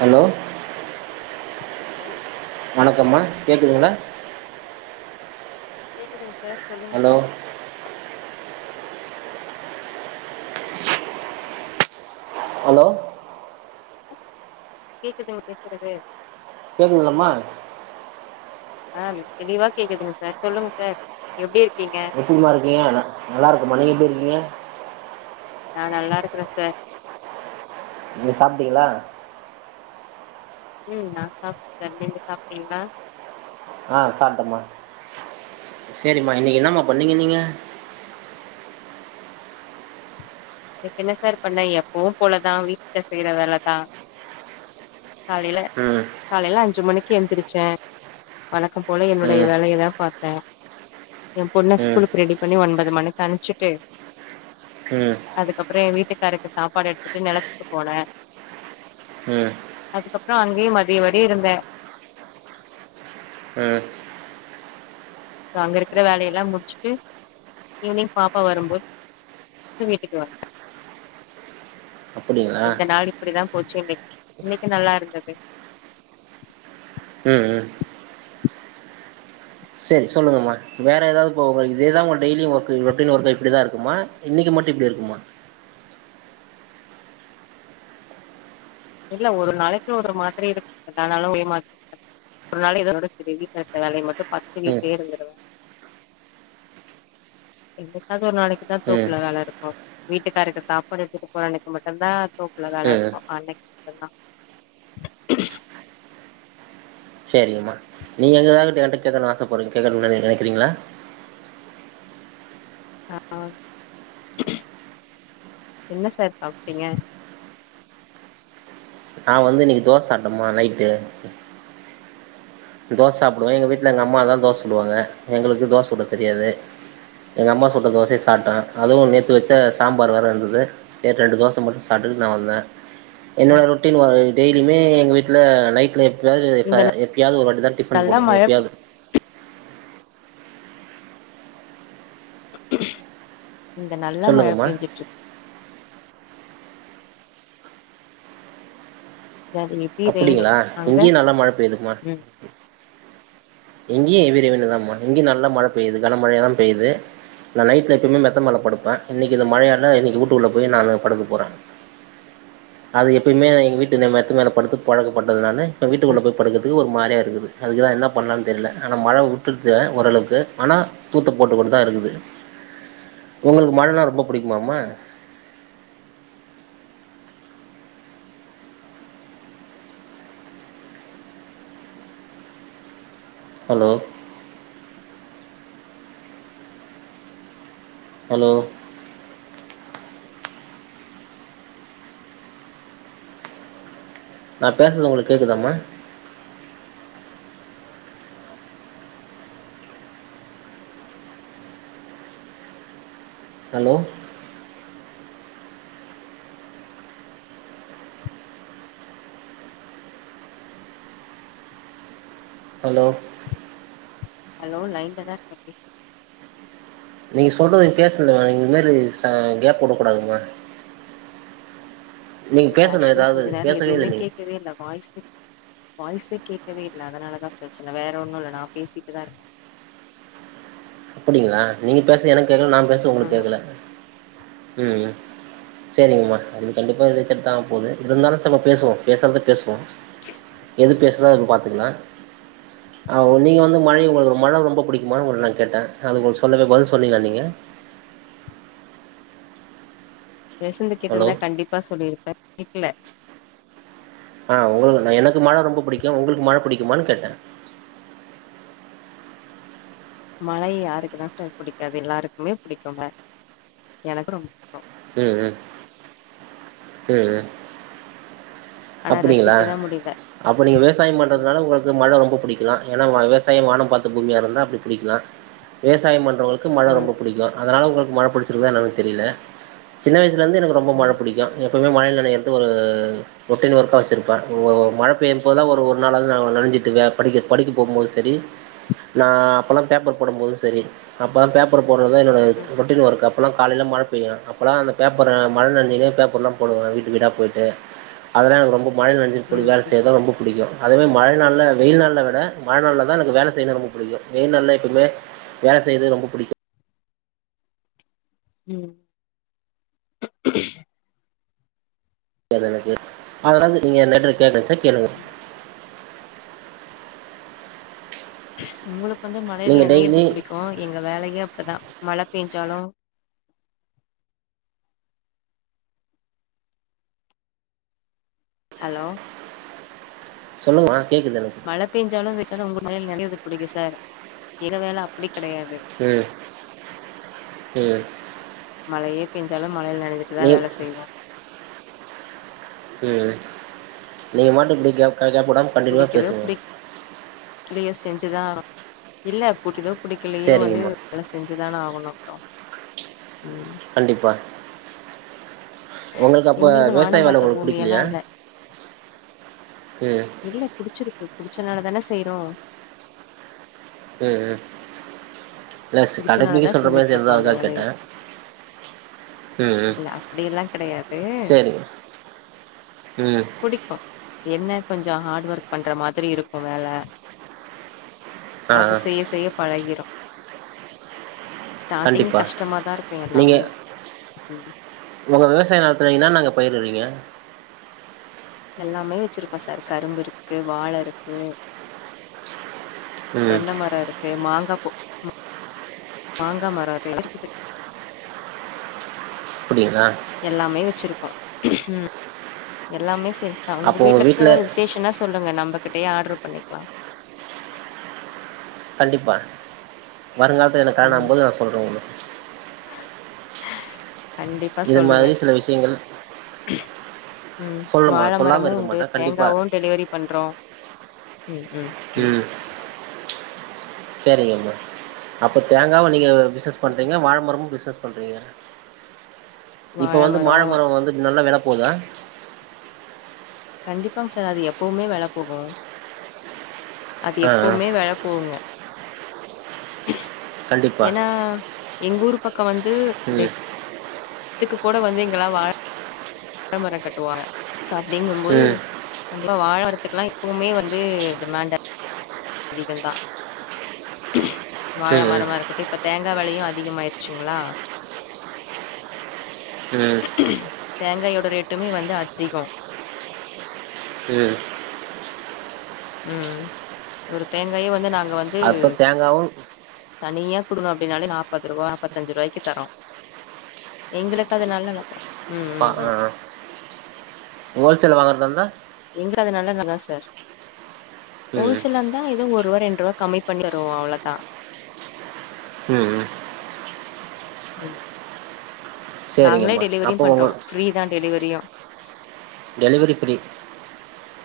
Hello லோ வணக்கம்மா கேக்குங்களா கேக்குதுங்க சார் சொல்லுங்க சார் ஹலோ கேக்குதுங்க பேசுறது கேக்குதுலமா ஆஹ் தெளிவா கேக்குதுங்க சார் சொல்லுங்க சார் எப்படி இரு எப்டி மா இருக்கீங்க நல்லா இருக்க மா நீங்க எப்டி இருக்கீங்க நான் நல்லா இருக்கறேன் சார் நீ சாப்பிட்டீங்களா ம் நான் சாப்பிடேன் நீங்க சாப்பிட்டீங்களா ஆஹ் சாப்பிட்டமா சரிம்மா இன்னைக்கு என்னமா பண்ணீங்க நீங்க எனக்கு என்ன சார் பண்ண எப்பவும் போலதான் வீட்டுல செய்யற வேலைதான் காலையில ம் காலையிலாம் அஞ்சு மணிக்கு எழுந்திரச்சே வழக்கம் போல என்னுடைய ம் வேலையதான் பாக்ரென் என் பொண்ண ம் ஸ்கூலுக்கு ரெடி பண்ணி ஒன்பது மணிக்கு அனுச்சிட்டு உம் அதுக்கப்புறம் என் வீட்டுக்காருக்கு சாப்பாடு எடுத்துட்டு நிலத்துக்கு போனேன் ம் அதுக்கப்புறம் அங்கயும் மதியம் வர இருந்தேன் உம் சோ அங்க இருக்கிற வேலையெல்லாம் முடிச்சுட்டு ஈவினிங் பாப்பா வரும்போது வீட்டுக்கு வந்துடன் [inaudible] இந்த நாள் இப்படிதான் போச்சு இன்னைக்கு இன்னைக்கு நல்லா இருந்தது உஹம் உம் சரி சொல்லுங்கமா வேற ஏதாவதுி ஒர்க இப்படிதான் இருக்குமா இன்னைக்கு மட்டும் இப்படி இருக்குமா இல்ல ஒரு நாளைக்கு ஒரு மாதிரி இருக்க அதனாலும் ஒரே மாதிரி இருக்கது ஒரு நாளை இதோட ச வீட்டு இரு வேலையை மட்டும் பத்துட்டு ம் வீட்டே இருந்துருவேன் என்னைக்காவது ஒரு நாளைக்கு தா ம் தோப்புல வேல இருக்கூ வீட்டுக்காரருக்கு சாப்பாடு எடுத்துட்டு போற அன்னைக்கு மட்டூ தா தோப் புல வேல ம் இருக்கூ அன்னைக்கு மட்டூ தா செரிங்கம்மா நீங்க எதாவது என்கிட்ட கேட்கணுனு ஆசப்பட்றீங்க கேட்கணுன்னு நெனைக்கிறீங்களா ஆ என்ன சார் சாப்ட்டீங்க நான் வந்து இன்னைக்கு தோச சாப்ட்டேமா நைட்டு தோச சாப்டுவோ எங்க வீட்ல எங்க அம்மா தா தோச சுடுவாங்க எங்களுக்கு தோச சுட தெரியாது எங்க அம்மா சுட்ட தோசய சாப்ட்டோ அதுவு நேத்து வச்ச சாம்பார் வேற இருந்தது செரி ரெண்டு தோச மட்டூ சாப்டே இரு நா வந்தே என்னோட அ ரொட்டீன் ஒ டெய்லிமே எங்க வீட்ல நைட்ல இங்க எப்யாவது எப்பயாவது ஒருவாட்டி தா டிஃபன் நல்லா போடு மழ பெ எப்பயாவது இங்க நல்ல மழ சொல்லுங்கம்மா பேஞ்சுட்டுருக்கு அது ஹெவி ரெயினு அப்டிங்களா அங்க இங்கேயு நல்லா மழ பேய்துங்கமா ம் இங்கேயு எவி ரெய்னு தா மா இங்க நல்ல மழ பெய்யுது கன மழயாதா பெய்து நா நைட்ல எப்போயுமே மெத்த மேலே படுப்பே இன்னைக்கி இந்த மழயால இன்னைக்கு வூட்டுக்குள்ளே போய் நானு படுக்க போறே அது எப்யுமே எங்க வீட்டு மெத்த மேல படுத்து பழக்கப்பட்டதுனால எங்க ம் வீட்டுக்குள்ள போய் படுக்குறதுக்கு ஒரு மாரியா இருக்குது அதுக்குதா என்ன ப பண்லானு தெரில ஆனா மழ வுட்டுச்சு ஓரளவுக்கு ஆனா தூத்த போட்டு கொண்டு தாஇருக்குது ஒங்களுக்கு மழனா ரொம்ப புடிக்குமா மா ஹலோ ஹலோ நா பேசுறது ஒங்களுக்கு கேக்குதா மா ஹலோ ஹலோ ஹலோ லைன்ல தா இருக்கே பேசு நீ சொல்றது பேசுங்கமா இது மாரி ச கேப் விடக்கூடாதுமா இது ஆக்சுவலா ஏதாவது கொஞ்சோ நேரோ பேசவே இல்லை எதுவுமே நீங்க கேட்கவே இல்ல வாய்ஸே வாய்ஸே கேட்கவே இல்ல அதனாலதா ப்ரச்சன வேற ஒன்னு இல்ல நா பேசிட்டு தா இருக்கே அப்டிங்களா நீங்க பேச எனக்கு கேக்கல நா பேசறது உங்களுக்கு ஆமா கேக்கல உம் செரிங்கம்மா அது கண்டிப்பா ரிஜெக்ட் தா ஆக போது இருந்தாலு பேசுவோ பேசுறத பேசுவோ எது பேச என்ன ஏதுன்னு பாத்துக்குலா நீங்க வந்து மழை உங்களுக்கு மழ ரொம்ப புடிக்குமான்னு உங்கள்ட்ட நா கேட்டே அது கொஞ்சோ சொல்லுங்க பதில் சொன்னீங்களா நீங்க பேசுறது ஹலோ கேட்டிருந்தா கண்டிப்பா சொல்லிருப்பே கேக்கல ஆஹ் உங்களுக்கு எனக்கு மழ ரொம்ப புடிக்கூ உங்களுக்கு மழ புடிக்குமானு கேட்டே மழை யாருக்கு தா சார் புடிக்காது எல்லாருக்குமே புடிக்கூ எனக்கு ரொம்ப புடிக்கு உம் உம் உம் உம் ஆனா அப்டிங்களா ரசிக்கதா முடியல அப்ப நீங்க விவசாயோ ம் பண்றதுனால உங்களுக்கு மழ ரொம்ப புடிக்கலா ஏன்னா விவசாயம் வானோ பாத்த பூமியாருந்தா அப்டி புடிக்கலா விவசாயம் பண் றோங்களுக்கு மழ ரொம்ப ம் பிடிக்கூ அதனால் உங்களுக்கு மழ புடிச்சிருக்கா என்னானு தெரில சின்ன வ லந்தே எனக்கு ரொம்ப மழ ம் புடிக்கூ எப்போமே மழைல நெனை ரொட்டீன் ஒர்க்கா வச்சிருப்பே ஒ மழ பெய்யூ போதுலா ஒரு ஒருநாளாவது நா நெனஞ்சிடுவே படிக்க படிக்க போம்போது செரி நா அப்பெல்லா பேப்பர் போடூபோது செரி அப்பெல்லா பேப்பர் போட்றது தா என்னோட ம் ரொட்டீன் ஒர்க் அப்பெல்லா காலைல மழ பெய்யு அப் அப்போலா அந்த பேப்பர்ர மழைல நெனஞ்சுனே பேப்பர்லா போடுவாங்க வீட்டு வீடா போய்ட்டு அதெல்லா எனக்கு ரொம்ப மழைல நெனஞ்சப்படி ம் வேல ம் செய்ய தா ரொம்ப புடிக்கூ அதேமாரி மழநாள்ல வெயில் நாள்ல விட மழநாள்ல தா எனக்கு வேல செய்ய ரொம்ப பிடிக்கூ வெயில்நாள்ல எப்பயுமே வேல செய்றது ரொம்ப பிடிக் உம் தெரியாது எனக்கு அதாவ்து நீங்க என் நடு கேட்குச்சா கேளுங்க ம் உங்களுக்கு வந்து மழைலே நீங்க நெனைறது டெய்லி புடிக்கு எங்க வேலயே அப்பதா மழ பெஞ்சாலு ஹலோ சொல்லுங்க மழ பேஞ்சாலும் வச்சாலு உங்கள் மேல் நெனைறது பிடிக்கு சார் எகவேல அப்டி கெடையாது ம் ம் மழயே பெஞ்சாலும் மழைல நெனஞ்சுட்டுதா நீ வேல செய்வோ உம் நீங்க மாட்டு பிடிக்க கஜாப்புடம் கண்டினியூவா புடிக்குதோ பேசுவோ புடிக்கலையோ செஞ்சுதா ஆ இல்ல புடிக்குதோ புடிக்கலயோ வந்து சரிங்கம்மா அதெல்லா செஞ்சுதான ஆகணு ஹலோ வச்சிறா உம் கண்டிப்பா உங்களுக்கு அப்ப எங்களுது விவசாய வானம் வேல பாத்த உங்களுக்கு பூமி எல்லா புடிக்கலையா இல்ல ம் இல்ல புடிச்சிருக்கு புடிச்சனாலதான செய்றோ உம் உம் இல்ல சி கடமிக்கி புடிச்சனாலதா சொல்ற மாரி செஞ்சுட்ருக்கோ தெரிதா அந்த அதா வேலைய கேட்டே ம் ம் இல்ல அப்டியெல்லா கெடையாது சேரிங்க ம் புடிக்கு என்ன கொஞ்சோ ஹார்டு ஒர்க் பண்ற மாதிரி இருக்கு வேல ஆ அது ஆ செய்ய செய்ய பழகிரு ஸ்டார்டிங்கு கண்டிப்பா கஷ்டமாதா இருக்கு நீங்க எல்லாமே ம் தே நடத்துறீங்கனா நாங்க போயிடுறீங்க எல்லாமே வச்சிருக்கோ சார் கரும்பு இருக்கு வாழ இருக்கு ம் தென்னை மர இருக்கு மாங்கா மாங்க மர [inaudible] இருக்குது அப்டிங்களா எல்லாமே வச்சிருக்கோ ம் எல்லாமே ஸ் கிற்ஸ் தா உங்க வீட்ல [inaudible] ஏதாவது விசேஷ்னா சொல்லுங்க நம்ம கிட்டயே ஆர்டரு பண்ணிக்கலா கண்டிப்பா வருங்காலத்துல எனக்கு கல்ணாகு ம் போது நா சொல்றோ உங்க கண்டிப்பா இது சொல்லுங்க மாதிரி சில விஷயங்கள் ம் சொல்லுமா வாழ சொல்லாம மரமு இருக்க உண்டு மாட்டே கண்டிப்பா தேங்காவு டெலிவெரி பண்றோ ம் ம் ம் செரிங்கம்மா அப்ப தேங்காவு நீங்க பிசினஸ் பண்றீங்க வாழமரமு பிசினஸ் பண்றீங்க இப்ப வாழ வந்து மரோ மாழ மரம் வந்து நல்ல வெல போதா கண்டிப்பாங்க சார் அது எப்பவுமே வெல போகு அது ஆ ஆ எப்பவுமே வெல போகுங்க கண்டிப்பா ஏன்னா எங்க ஊரு பக்கோ வந்து ம் டெத் த்துக்கு கூட வந்து இங்கெல்லா வாழ வாழமர கட்டுவாங்க சோ அப்டிங்குபோது ம் கண்டிப்பா வாழ மரத்துக்கெல்லா எப்பவுமே வந்து டிமாண்டு அதிக தா வாழ ம் மரமா இருக்கட்டு இப்ப தேங் கா வெலயு அதிகமாயிடுச்சுங்களா ம் தேங்காயோட ரேட்டுமே வந்து அதிகோ ம் ம் ஒரு தேங்காயே வந்து நாங் அப்ப தேங்காவு தனியா குடுணோ அப்டினாலே நாப்பது ரூபா நாப்பத்தஞ்சு ருவாய்க்கி தரோ எங்களுக்கு அது நல்லா லாபோ ம் ஆ ம் ஆ ம் ஆ ஹோல்சேல வாங்கறதாந்தா சார் ம் ஹோல்சேல்ல இருந்தா ஏதோ ஒரு ரூவா ரெண்டு ரூபா கம்மி பண்ணி வருவோம் அவ்ளவுதா ம் ம் ம். நாங்களே சரிங்கம்மா டெலிவரியும் அப்போ பண்றோம் உங்கள் ஃப்ரீதான் டெலிவரியு டெலிவரி ப்ரீ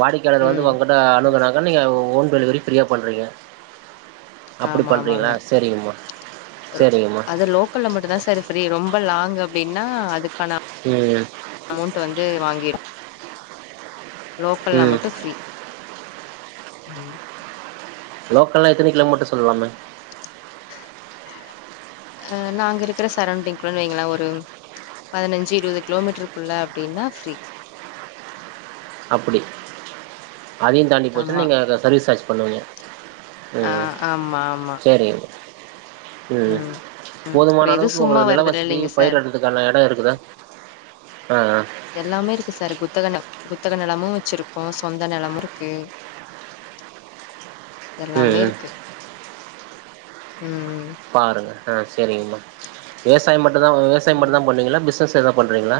வாடிக்கையாளர் வந்து ம் உங்கிட்ட எஸ். அணுகனாங்க நீங்க ஒன். டெலிவரி ஃப்ரீயா பண்றீங்க. அப்படி ஆமா பண்றீங்களா ஆமாங்க சரிங்கம்மா ரொ சரிங்கம்மா. அது லோக்கல்ல மட்டுந்தா சார் ரொம்ப லாங் அப்படின்னா அதுக்கான. ம் அமௌன்ட் வந்து வாங்கி லோக்கல்ன்னா ம் மட்டும் ஃப்ரீ ம் லோக்கல்லல்லா எத்தன கிலோமீட்டர்ன்னு சொல்லாமே அ நாங்க இருக்கிற சரௌண்டிங் குள்ளு வைங்கள ஒரு பதினஞ்சு இருபது கிலோமீட்டருக்குள்ள அப்படின்னா ஃப்ரீ அப்படி அதையும் தாண்டி போச்சுன்னா ஆமா நீங்க சர்வீஸ் சார்ஜ் பண்ணுவிங்க ஆ ம் ம் ஆமா ஆமா சரி ம் ம் அப்றோ போதுமான எது அளவுக்கு சும்மா உங்களுக்கு நில வருதுல வசதி இல்லைங்க பயிர சார் எடுறதுக்கான இடம் இருக்குதா ஆ ஆ எல்லாமே இருக்கு சார் குத்தக குத்தக நிலமும் வச்சிருக்கோ சொந்த நிலமும் இருக்கு [inaudible] ம் எல்லாமே ம் இருக்கு ம் பாருங்க ஆ சரிங்கம்மா விவசாய மட்டுந்தா விவசாயம் ம் மட்டுந்தா பண்ணீங்களா பிசினஸ் எத பண்றீங்களா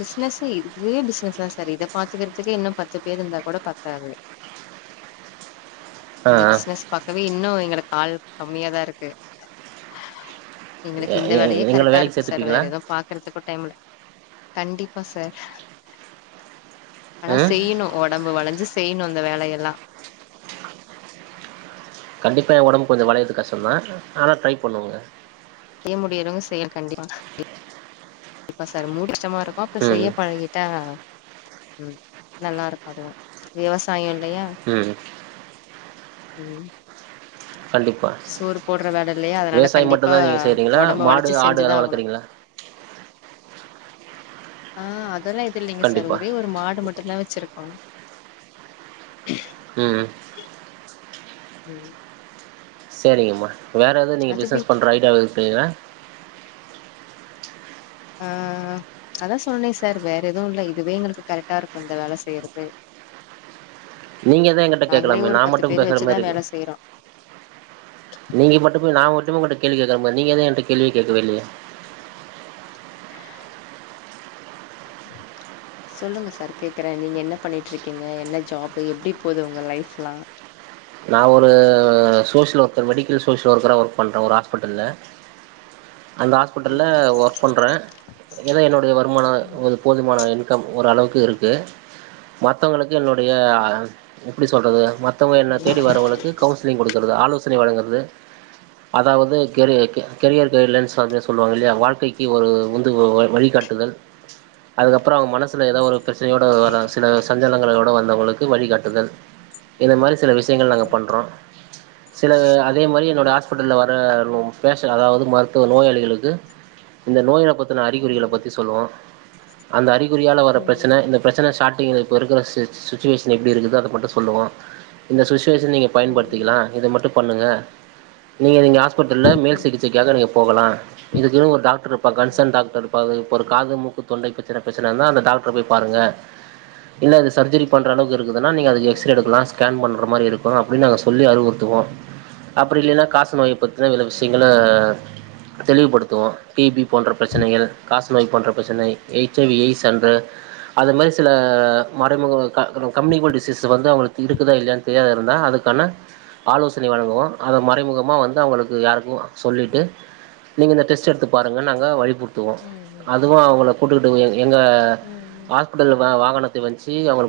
பிசினஸ் இதே பிசினஸ் தா சார் இத பாத்துக்கறதுக்கே இன்னு பத்து பேர் இருந்தா கூட பத்தாது [inaudible] இந்த ஆ பிசினஸ் ப கவே இன்னு எங்களுக்கு ஆள் கம்மியா தா இருக்கு எங்களுக்கு எ இந்த எ வேலயே எங்கள கரெக்டா வேலைக்கு இருக்கு சார் வேற சேத்துப்பீங்களா எதவு பாக்குறதுக்கு டைம் கண்டிப்பா சார் ஆனா ம் செய்யணு ஒ டம்பு வளஞ்சு செய்யணு அந்த வேலயெல்லா கண்டிப்பாக ஏ ஒடம்பு கொஞ்ச வளயது கஷ்டந்தா ஆனா ட்ரை பண்ணுவோங்க அத முடியறவங்க செயல் கண்டிப்பா [inaudible] கண்டிப்பா சார் முடி கச்சமா இருக்கு அப்பற ம் செய்ய பழகிட்டா ம் நல்லாருக்கு அதுவு விவசாய ம் ம் கண்டிப்பா சோறு போடுற வேல இல்லையா அதனால விவசாய கண்டிப்பா மட்டுந்தா நீங்க செய்யறீங்களா ஒடம்ப மாடு வளச்சு ஆடு செஞ்சுதா எல்லா ஆகணு வளக்குறீங்களா ஆ அதெல்லா இது இல்லைங்க சார் கண்டிப்பா ஒரே ஒரு மாடு மட் டுதா வச்சிருக்கோ ம் ம் சரிங்கம்மா வேறு எது நீங்க அது பிஸ்னஸ் வீட் பண்ற ஐடியால இருக்கீங்கள அ ஆ அதா சொன்னனே சார் வேற எதுவு இல் இதுவே எங்களுக்கு கரெக்டா இருக்கு இந்த வேலை செய்யறது நீங்கதான் எங்க்கிட்ட நாங்களே கேட்கலாமே ஒரு நான் பத்து மட்டும் பேர் பேசுற வச்சுதா மாதிரி இருக்கு வேல செய்யறோ நீங்க மட்டுமே நா மட்டுமே ஒங்கிட்ட கேள்வி கேட்கற மாரி நீங்க எது ஏங்கிட்ட கேள்வி கேக்கவே இல்லயே சொல்லுங்க சார் கேக்குறே நீங்க என்ன பண்ணிட்ருக்கீங்க என்ன ஜாப்பு எப்டி போது உங்க லைஃப்ல்லா நா ஒரு சோசியல் ஒர்க்கர் மெடிக்கல் சோஷியல் ஒர்க்கராக ஒர்க் பண்றே ஒரு ஹாஸ்பிட்டல்ல அந்த ஹாஸ்பிட்டல்ல ம் ஒர்க் பண்றே ஏதா என்னுடைய வருமான ம் ஒரு போதுமான இன்கம் ஒரு அளவுக்கு இருக்கு மத்தவங்களுக்கு என்னுடைய அ எப்டி சொல்றது ம த்தவங்க என்ன தேடி வரவங்களுக்கு கவுசிலி்ங் குடுக்கறது ஆலோச சனை வழங்குறது அதாவது கெரி கெரியர் கைட்லைன்ஸ் [unintelligible] சொல்லுவாங்க இல்லைய வாழ்க்கக்கு ஒரு உந்துகோ வழிகாட்டுதல் அதுக்கப் அப்பறஅவங்க மனசுல ஏதாவ ஒரு பிரச்சனையோட வர சில சஞ்சலங்களோட வந்தவங்களுக்கு வழிகாட்டுதல் இந்த மாரி சில விஷயங்கள் நாங்க பண்றோ சில அதே மாரி என்னோடைய ஹாஸ்பிட்டல்ல பேஷல் அதாவது மருத்துவ நோயாளிகளுக்கு இந்த நோயின பத் தன அறிகுறிகள ம் பத்தி சொல்லுவோ அந்த அறிகுறியால வர ம் பிரச்சனை இந்த பிரச்சனை ஷார்ட் எங்க இருக்கிற சுச் சுச்சுவேஷன் எப்டி இருக்குதோ அத மட்டு சொல்லுவோ இந்த சுச்சுவேஷ் ச்சுவேசன் நீ ம் ம் பயன்படுத்திக்கலா இத மட்டு பண்ணுங்க நீங்க ஹாஸ்பபிட்டல்ல ம் மேல் ம் சிகிச்சைகாக நீங்க போகலா இதுக்குன்னு ஒரு டாக்டர் இருப்பா கன்சர்ன் டாக்டர்ரு இப்போ இப்போ ஒரு காது மூக்கு தொண்டை பிரச்சன பேச்சனை இருந்தா அந்த டாக்டர போய் பாருங்க இல்ல இது சர்ஜரி பண்ற அளவுக்கு இருக்குதுன்னா நீங்க அதுக்கு ம் எக்ஸ்ரே ம் எடுக்கலா கேன் பண் மாரி இருக்கு அப்டின்னு நாங்க சொல்லி அறிவுறுத்துவோ அப்டி இல்லைன்னா காச நோய் பத்தினா வில ம் ம் விஷயங்கள தெளிவுபடுத்துவோ டி பி போன்ற பிரச்சனைகள் காச நோய் போன்ற பிரச்சனை எ ஹெச் ஐ வி ஐஸ்ன்று அது மாதிரி சில மறைமுக கம்யூனல் டிசீஸ் வந்து அவங்களுக்கு இருக்குதா இல்ல தெரியா இருந்தா அதுக்கான ஆலோசனை வழங்குவோம் அதை மறைமுகமாக வந்து அவங்களுக்கு யாருக்கும் சொல்லிவிட்டு ம் நீங்கள் இந்த டெஸ்ட்ட் எடுத்து பாருங்க நாங்கள் வழிபடுத்துவோம் ம் அதுவும் அவங்க கூட்டுக்கிட்டு எங்க ம் ம் ஹாஸ்பிட்டல் வாகனத்தை வச்சு அவங்க